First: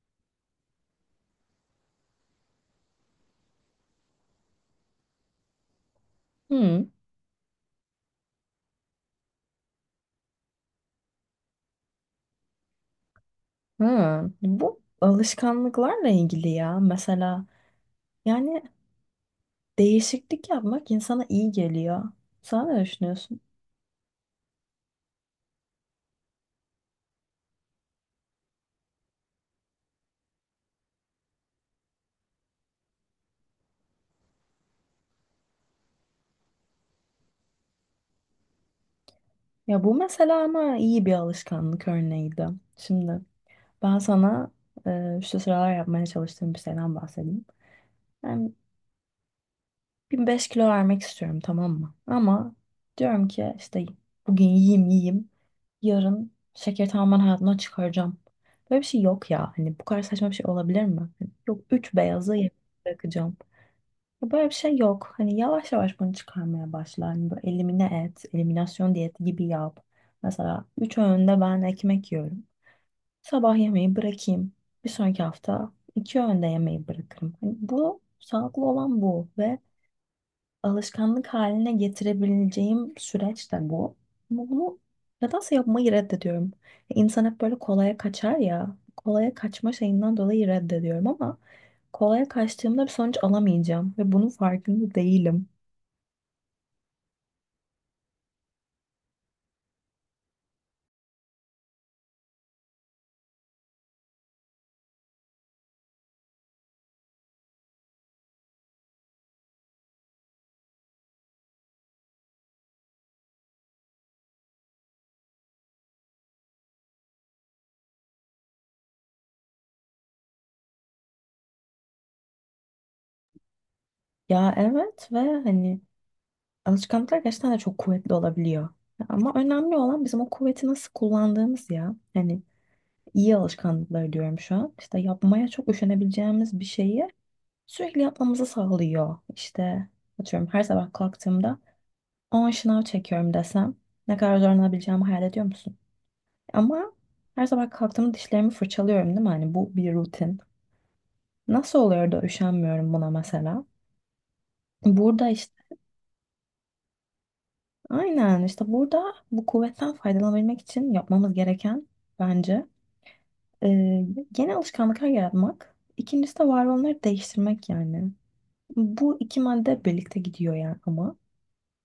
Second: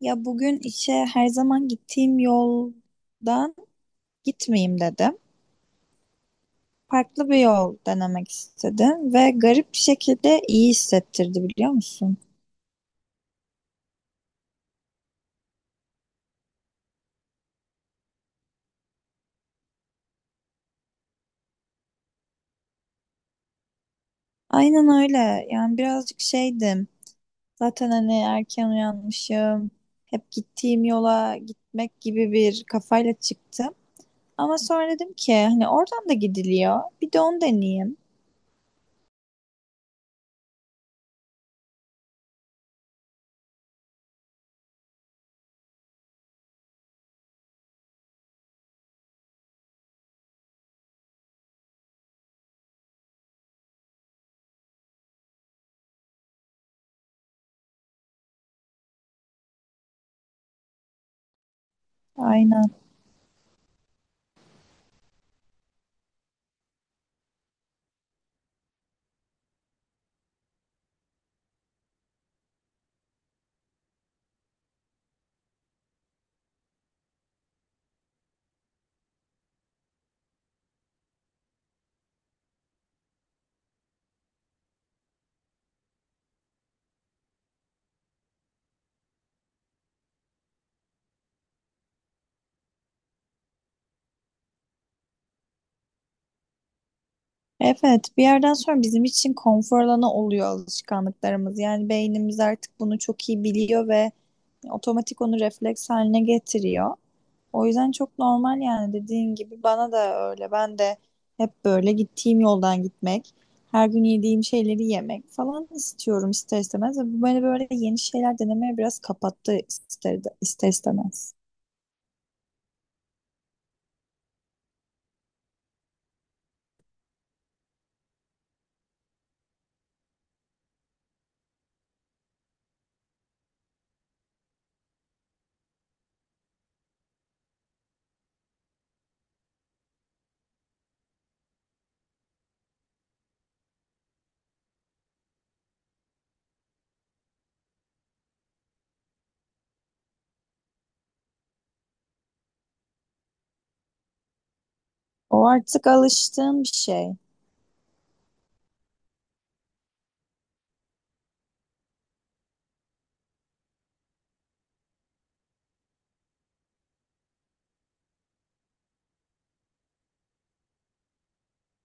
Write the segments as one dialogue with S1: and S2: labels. S1: Ya bugün işe her zaman gittiğim yoldan gitmeyeyim dedim.
S2: Hmm.
S1: Farklı bir yol denemek istedim ve garip bir şekilde iyi hissettirdi biliyor musun?
S2: Ha. Bu alışkanlıklarla ilgili ya. Mesela yani değişiklik yapmak insana iyi geliyor. Sen ne düşünüyorsun?
S1: Aynen öyle. Yani birazcık şeydim. Zaten hani erken uyanmışım. Hep gittiğim yola gitmek gibi bir kafayla çıktım. Ama sonra dedim ki hani oradan da gidiliyor. Bir de onu deneyeyim.
S2: Ya bu mesela ama iyi bir alışkanlık örneğiydi. Şimdi ben sana şu sıralar yapmaya çalıştığım bir şeyden bahsedeyim. Yani 1005 kilo vermek istiyorum, tamam mı? Ama diyorum ki işte bugün yiyeyim yiyeyim. Yarın şekeri tamamen hayatımdan çıkaracağım. Böyle bir şey yok ya. Hani bu kadar saçma bir şey olabilir mi? Hani yok, 3 beyazı yarım
S1: Aynen.
S2: bırakacağım. Ya böyle bir şey yok. Hani yavaş yavaş bunu çıkarmaya başla. Hani böyle eliminasyon diyeti gibi yap. Mesela 3 öğünde ben ekmek yiyorum. Sabah yemeği bırakayım. Bir sonraki hafta iki öğünde yemeği bırakırım. Hani bu sağlıklı olan bu ve alışkanlık haline getirebileceğim süreç de bu. Ama bunu nedense yapmayı reddediyorum. İnsan hep böyle kolaya kaçar ya. Kolaya kaçma şeyinden dolayı reddediyorum, ama kolaya kaçtığımda bir sonuç alamayacağım ve bunun farkında değilim.
S1: Evet, bir yerden sonra bizim için konfor alanı oluyor alışkanlıklarımız. Yani beynimiz artık bunu çok iyi biliyor ve otomatik onu refleks haline getiriyor. O yüzden çok normal yani dediğin gibi bana da öyle. Ben de hep böyle gittiğim yoldan gitmek, her gün yediğim şeyleri yemek falan istiyorum ister istemez. Ve bu beni böyle yeni şeyler denemeye biraz kapattı ister istemez.
S2: Ya evet, ve hani alışkanlıklar gerçekten de çok kuvvetli olabiliyor. Ama önemli olan bizim o kuvveti nasıl kullandığımız ya. Hani iyi alışkanlıklar diyorum şu an. İşte yapmaya çok üşenebileceğimiz bir şeyi sürekli yapmamızı sağlıyor. İşte atıyorum, her sabah kalktığımda 10 şınav çekiyorum desem ne kadar zorlanabileceğimi hayal ediyor musun? Ama her sabah kalktığımda dişlerimi fırçalıyorum değil mi? Hani bu bir rutin. Nasıl oluyor da üşenmiyorum buna mesela? Burada
S1: O
S2: işte
S1: artık alıştığım bir şey.
S2: aynen işte burada bu kuvvetten faydalanabilmek için yapmamız gereken, bence, e, yeni alışkanlıklar yaratmak. İkincisi de var olanları değiştirmek yani. Bu iki madde birlikte gidiyor yani ama.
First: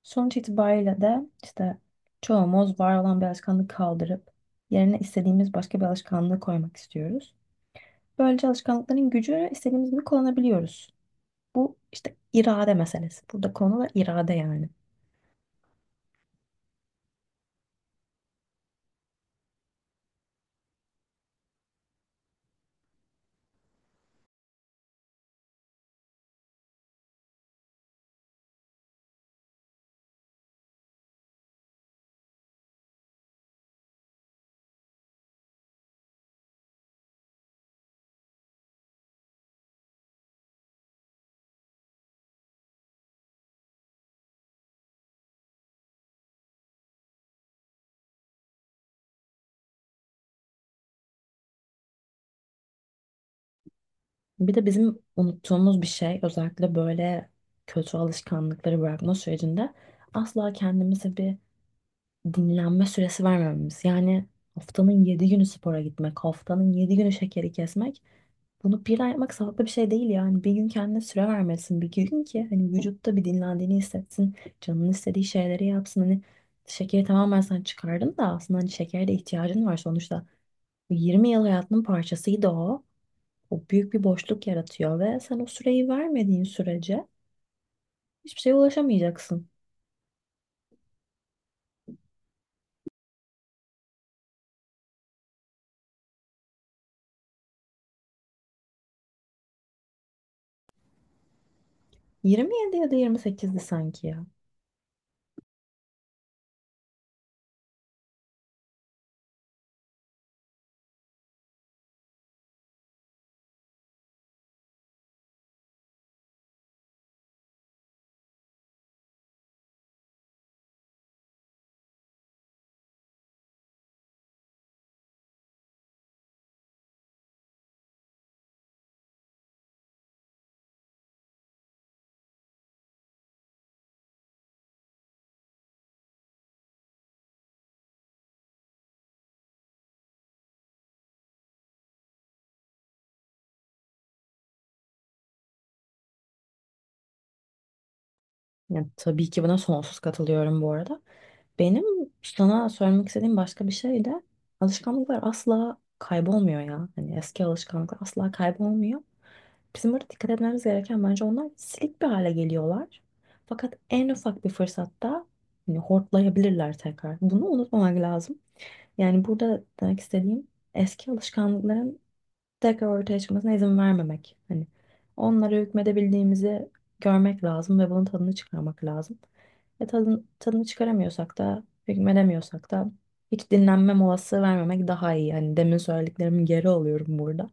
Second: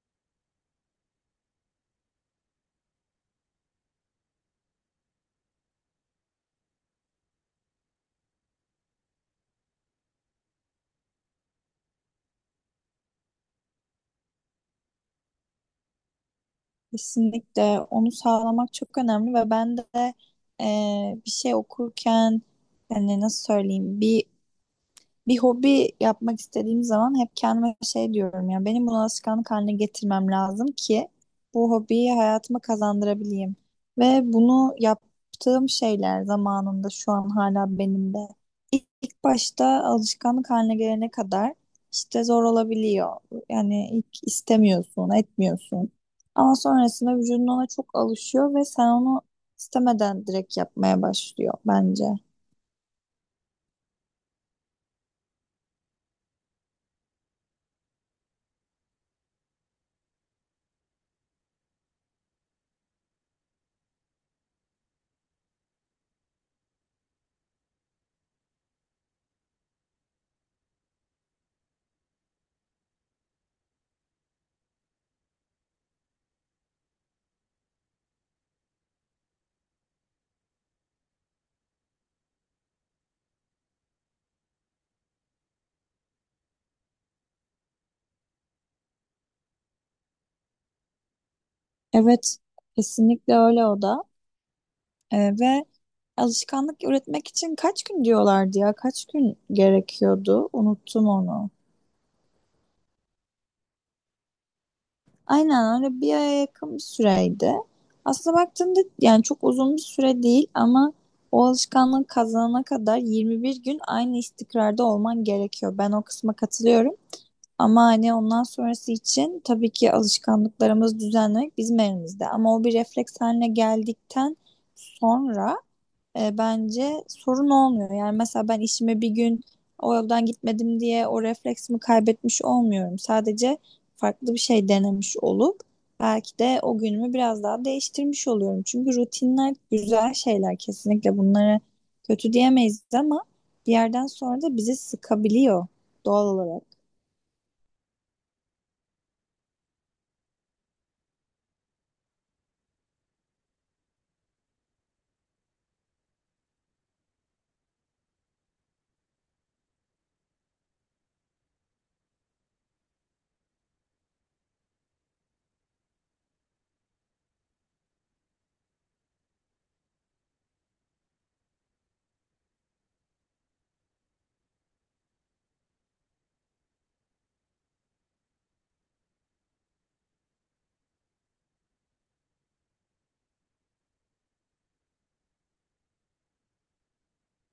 S2: Sonuç itibariyle de işte çoğumuz var olan bir alışkanlığı kaldırıp yerine istediğimiz başka bir alışkanlığı koymak istiyoruz. Böylece alışkanlıkların gücünü istediğimiz gibi kullanabiliyoruz. Bu işte irade meselesi. Burada konu da irade yani.
S1: Kesinlikle onu sağlamak çok önemli ve ben de e, bir şey okurken hani nasıl söyleyeyim bir hobi yapmak istediğim zaman hep kendime şey diyorum ya benim bunu alışkanlık haline getirmem lazım ki bu hobiyi hayatıma kazandırabileyim. Ve bunu yaptığım şeyler zamanında şu an hala benimde. İlk başta alışkanlık haline gelene kadar işte zor olabiliyor. Yani ilk istemiyorsun, etmiyorsun. Ama sonrasında vücudun ona çok alışıyor ve sen onu istemeden direkt yapmaya başlıyor bence.
S2: Bir de bizim unuttuğumuz bir şey, özellikle böyle kötü alışkanlıkları bırakma sürecinde, asla kendimize bir dinlenme süresi vermememiz. Yani haftanın 7 günü spora gitmek, haftanın 7 günü şekeri kesmek, bunu bir ay yapmak sağlıklı bir şey değil yani. Bir gün kendine süre vermelisin. Bir gün ki hani vücutta bir dinlendiğini hissetsin. Canının istediği şeyleri yapsın. Hani şekeri tamamen sen çıkardın da aslında hani şekere de ihtiyacın var sonuçta. Bu 20 yıl hayatının parçasıydı o. O büyük bir boşluk yaratıyor ve sen o süreyi vermediğin sürece hiçbir şeye ulaşamayacaksın.
S1: Evet, kesinlikle öyle o da. Ve alışkanlık üretmek için kaç gün diyorlardı ya? Kaç gün gerekiyordu? Unuttum onu.
S2: 27 ya da 28'di sanki ya.
S1: Aynen öyle, bir aya yakın bir süreydi. Aslında baktığımda yani çok uzun bir süre değil, ama o alışkanlığı kazanana kadar 21 gün aynı istikrarda olman gerekiyor. Ben o kısma katılıyorum. Ama hani ondan sonrası için tabii ki alışkanlıklarımızı düzenlemek bizim elimizde. Ama o bir refleks haline geldikten sonra bence sorun olmuyor. Yani mesela ben işime bir gün o yoldan gitmedim diye o refleksimi kaybetmiş olmuyorum. Sadece farklı bir şey denemiş olup belki de o günümü biraz daha değiştirmiş oluyorum. Çünkü rutinler güzel şeyler, kesinlikle bunları kötü diyemeyiz, ama bir yerden sonra da bizi sıkabiliyor doğal olarak.
S2: Yani tabii ki buna sonsuz katılıyorum bu arada. Benim sana söylemek istediğim başka bir şey de, alışkanlıklar asla kaybolmuyor ya. Hani eski alışkanlıklar asla kaybolmuyor. Bizim burada dikkat etmemiz gereken, bence, onlar silik bir hale geliyorlar. Fakat en ufak bir fırsatta hani hortlayabilirler tekrar. Bunu unutmamak lazım. Yani burada demek istediğim, eski alışkanlıkların tekrar ortaya çıkmasına izin vermemek. Hani onlara hükmedebildiğimizi görmek lazım ve bunun tadını çıkarmak lazım. Tadını çıkaramıyorsak da, hükmedemiyorsak da, hiç dinlenme molası vermemek daha iyi. Hani demin söylediklerimin geri alıyorum burada.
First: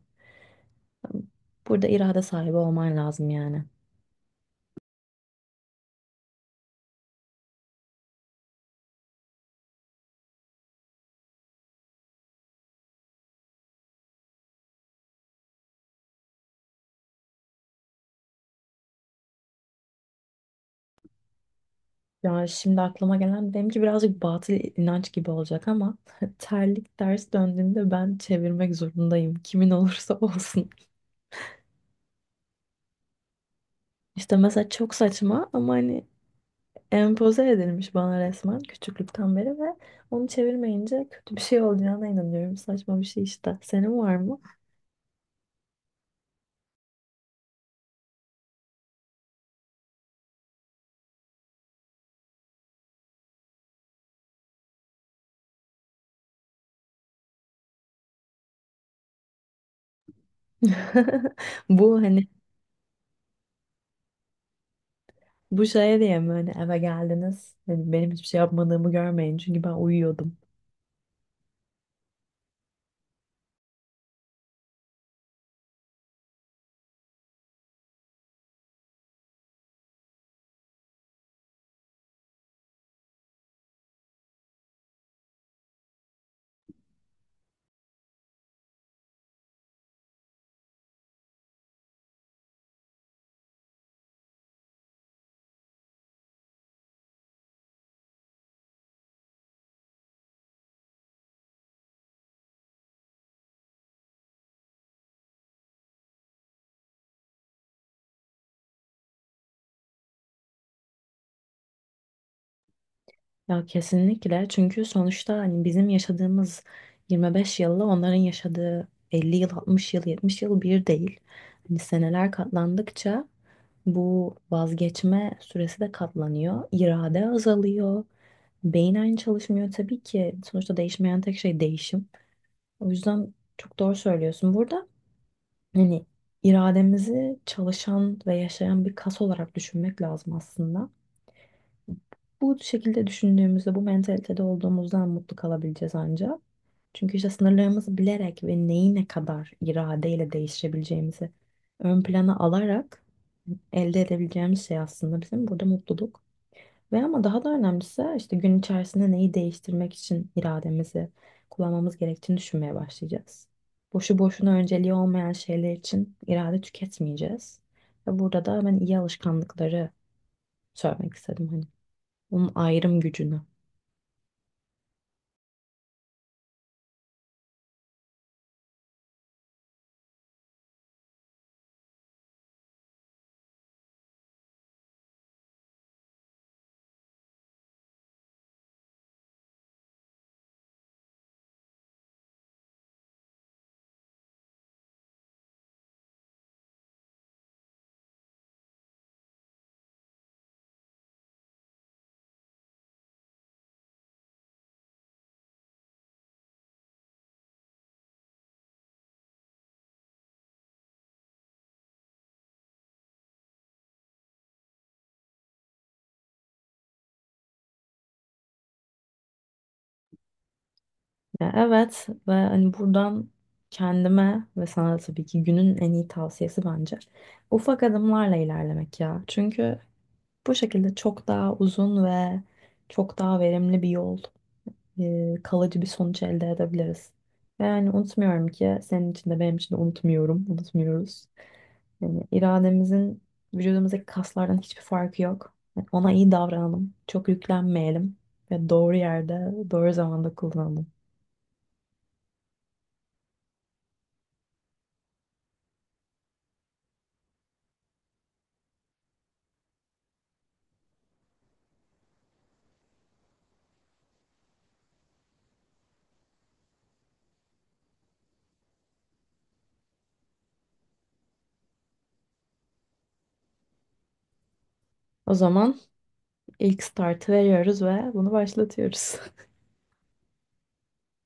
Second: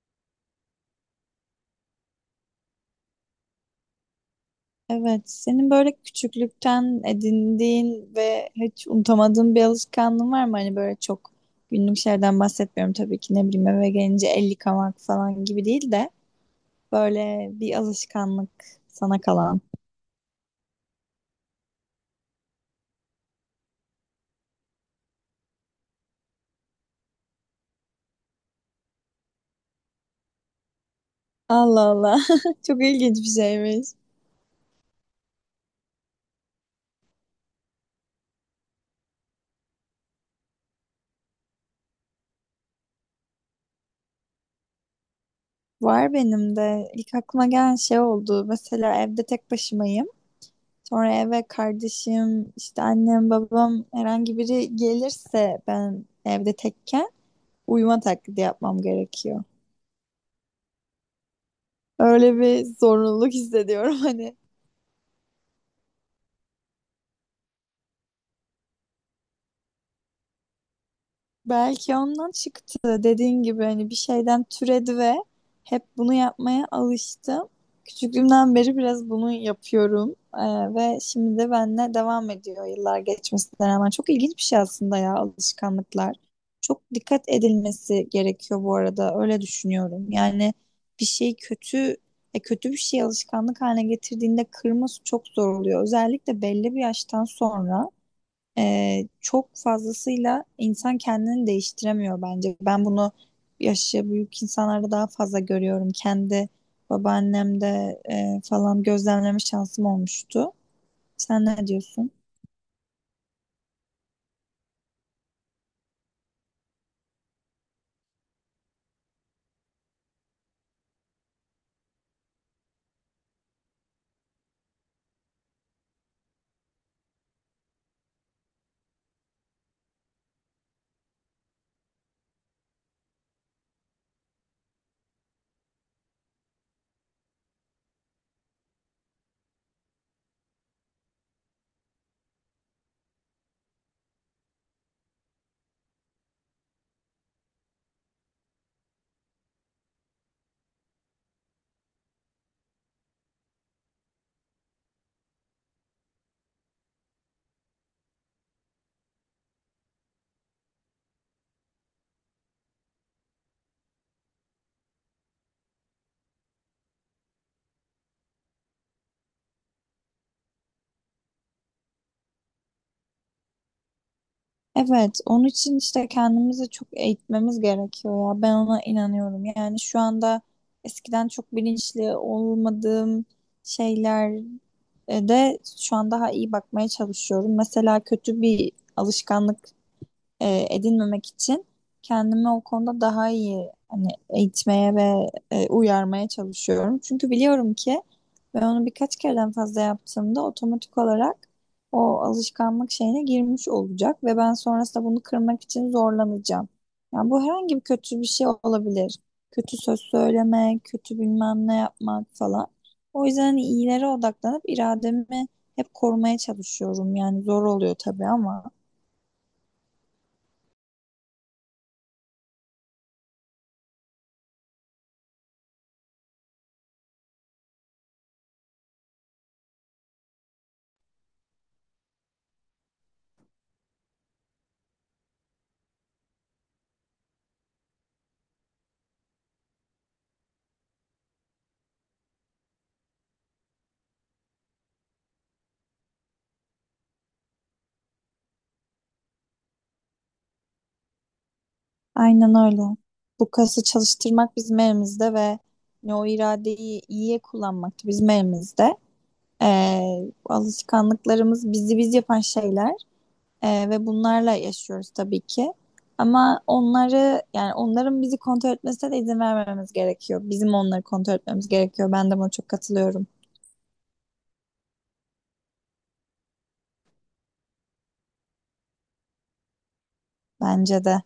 S2: Burada irade sahibi olman lazım yani.
S1: Evet, senin böyle küçüklükten edindiğin ve hiç unutamadığın bir alışkanlığın var mı? Hani böyle çok günlük şeylerden bahsetmiyorum tabii ki, ne bileyim eve gelince el yıkamak falan gibi değil de böyle bir alışkanlık sana kalan.
S2: Ya şimdi aklıma gelen benimki birazcık batıl inanç gibi olacak, ama terlik ters döndüğünde ben çevirmek zorundayım. Kimin olursa olsun.
S1: Allah Allah. Çok ilginç bir şeymiş.
S2: İşte mesela çok saçma, ama hani empoze edilmiş bana resmen küçüklükten beri, ve onu çevirmeyince kötü bir şey olacağına inanıyorum. Saçma bir şey işte. Senin var mı?
S1: Var benim de. İlk aklıma gelen şey oldu. Mesela evde tek başımayım. Sonra eve kardeşim, işte annem, babam herhangi biri gelirse ben evde tekken uyuma taklidi yapmam gerekiyor.
S2: Bu hani,
S1: Öyle bir zorunluluk hissediyorum hani.
S2: bu şeye diye mi hani eve geldiniz? Hani benim hiçbir şey yapmadığımı görmeyin çünkü ben uyuyordum.
S1: Belki ondan çıktı dediğin gibi hani, bir şeyden türedi ve hep bunu yapmaya alıştım. Küçüklüğümden beri biraz bunu yapıyorum. Ve şimdi de benimle devam ediyor yıllar geçmesine rağmen. Çok ilginç bir şey aslında ya, alışkanlıklar. Çok dikkat edilmesi gerekiyor bu arada, öyle düşünüyorum. Yani bir şey kötü e, kötü bir şey alışkanlık haline getirdiğinde kırması çok zor oluyor. Özellikle belli bir yaştan sonra. Çok fazlasıyla insan kendini değiştiremiyor bence. Ben bunu yaşı büyük insanlarda daha fazla görüyorum. Kendi babaannemde falan gözlemleme şansım olmuştu. Sen ne diyorsun?
S2: Ya kesinlikle, çünkü sonuçta hani bizim yaşadığımız 25 yılla onların yaşadığı 50 yıl, 60 yıl, 70 yıl bir değil. Hani seneler katlandıkça bu vazgeçme süresi de katlanıyor. İrade azalıyor. Beyin aynı çalışmıyor tabii ki. Sonuçta değişmeyen tek şey değişim. O yüzden çok doğru söylüyorsun. Burada hani irademizi çalışan ve yaşayan bir kas olarak düşünmek lazım aslında. Bu şekilde düşündüğümüzde, bu mentalitede olduğumuzdan mutlu kalabileceğiz ancak. Çünkü işte sınırlarımızı bilerek ve neyi ne kadar iradeyle değiştirebileceğimizi ön plana alarak elde edebileceğimiz şey aslında bizim burada mutluluk. Ve ama daha da önemlisi, işte gün içerisinde neyi değiştirmek için irademizi kullanmamız gerektiğini düşünmeye başlayacağız. Boşu boşuna önceliği olmayan şeyler için irade tüketmeyeceğiz. Ve burada da ben iyi alışkanlıkları söylemek istedim. Hani onun ayrım gücünü.
S1: Evet, onun için işte kendimizi çok eğitmemiz gerekiyor ya. Ben ona inanıyorum. Yani şu anda eskiden çok bilinçli olmadığım şeyler, de şu an daha iyi bakmaya çalışıyorum. Mesela kötü bir alışkanlık edinmemek için kendimi o konuda daha iyi hani eğitmeye ve uyarmaya çalışıyorum. Çünkü biliyorum ki ben onu birkaç kereden fazla yaptığımda otomatik olarak o alışkanlık şeyine girmiş olacak ve ben sonrasında bunu kırmak için zorlanacağım. Yani bu herhangi bir kötü bir şey olabilir. Kötü söz söylemek, kötü bilmem ne yapmak falan. O yüzden hani iyilere odaklanıp irademi hep korumaya çalışıyorum. Yani zor oluyor tabii ama.
S2: Ya evet, ve hani buradan kendime ve sana da tabii ki günün en iyi tavsiyesi, bence, ufak adımlarla ilerlemek ya. Çünkü bu şekilde çok daha uzun ve çok daha verimli bir yol, kalıcı bir sonuç elde edebiliriz. Ve yani unutmuyorum ki senin için de benim için de unutmuyorum, unutmuyoruz. Yani irademizin vücudumuzdaki kaslardan hiçbir farkı yok. Yani ona iyi davranalım, çok yüklenmeyelim ve doğru yerde, doğru zamanda kullanalım.
S1: Aynen öyle. Bu kası çalıştırmak bizim elimizde ve ne o iradeyi iyiye kullanmak da bizim elimizde. Alışkanlıklarımız bizi biz yapan şeyler ve bunlarla yaşıyoruz tabii ki. Ama onları yani onların bizi kontrol etmesine de izin vermememiz gerekiyor. Bizim onları kontrol etmemiz gerekiyor. Ben de buna çok katılıyorum.
S2: O zaman ilk startı veriyoruz ve bunu başlatıyoruz.
S1: Bence de.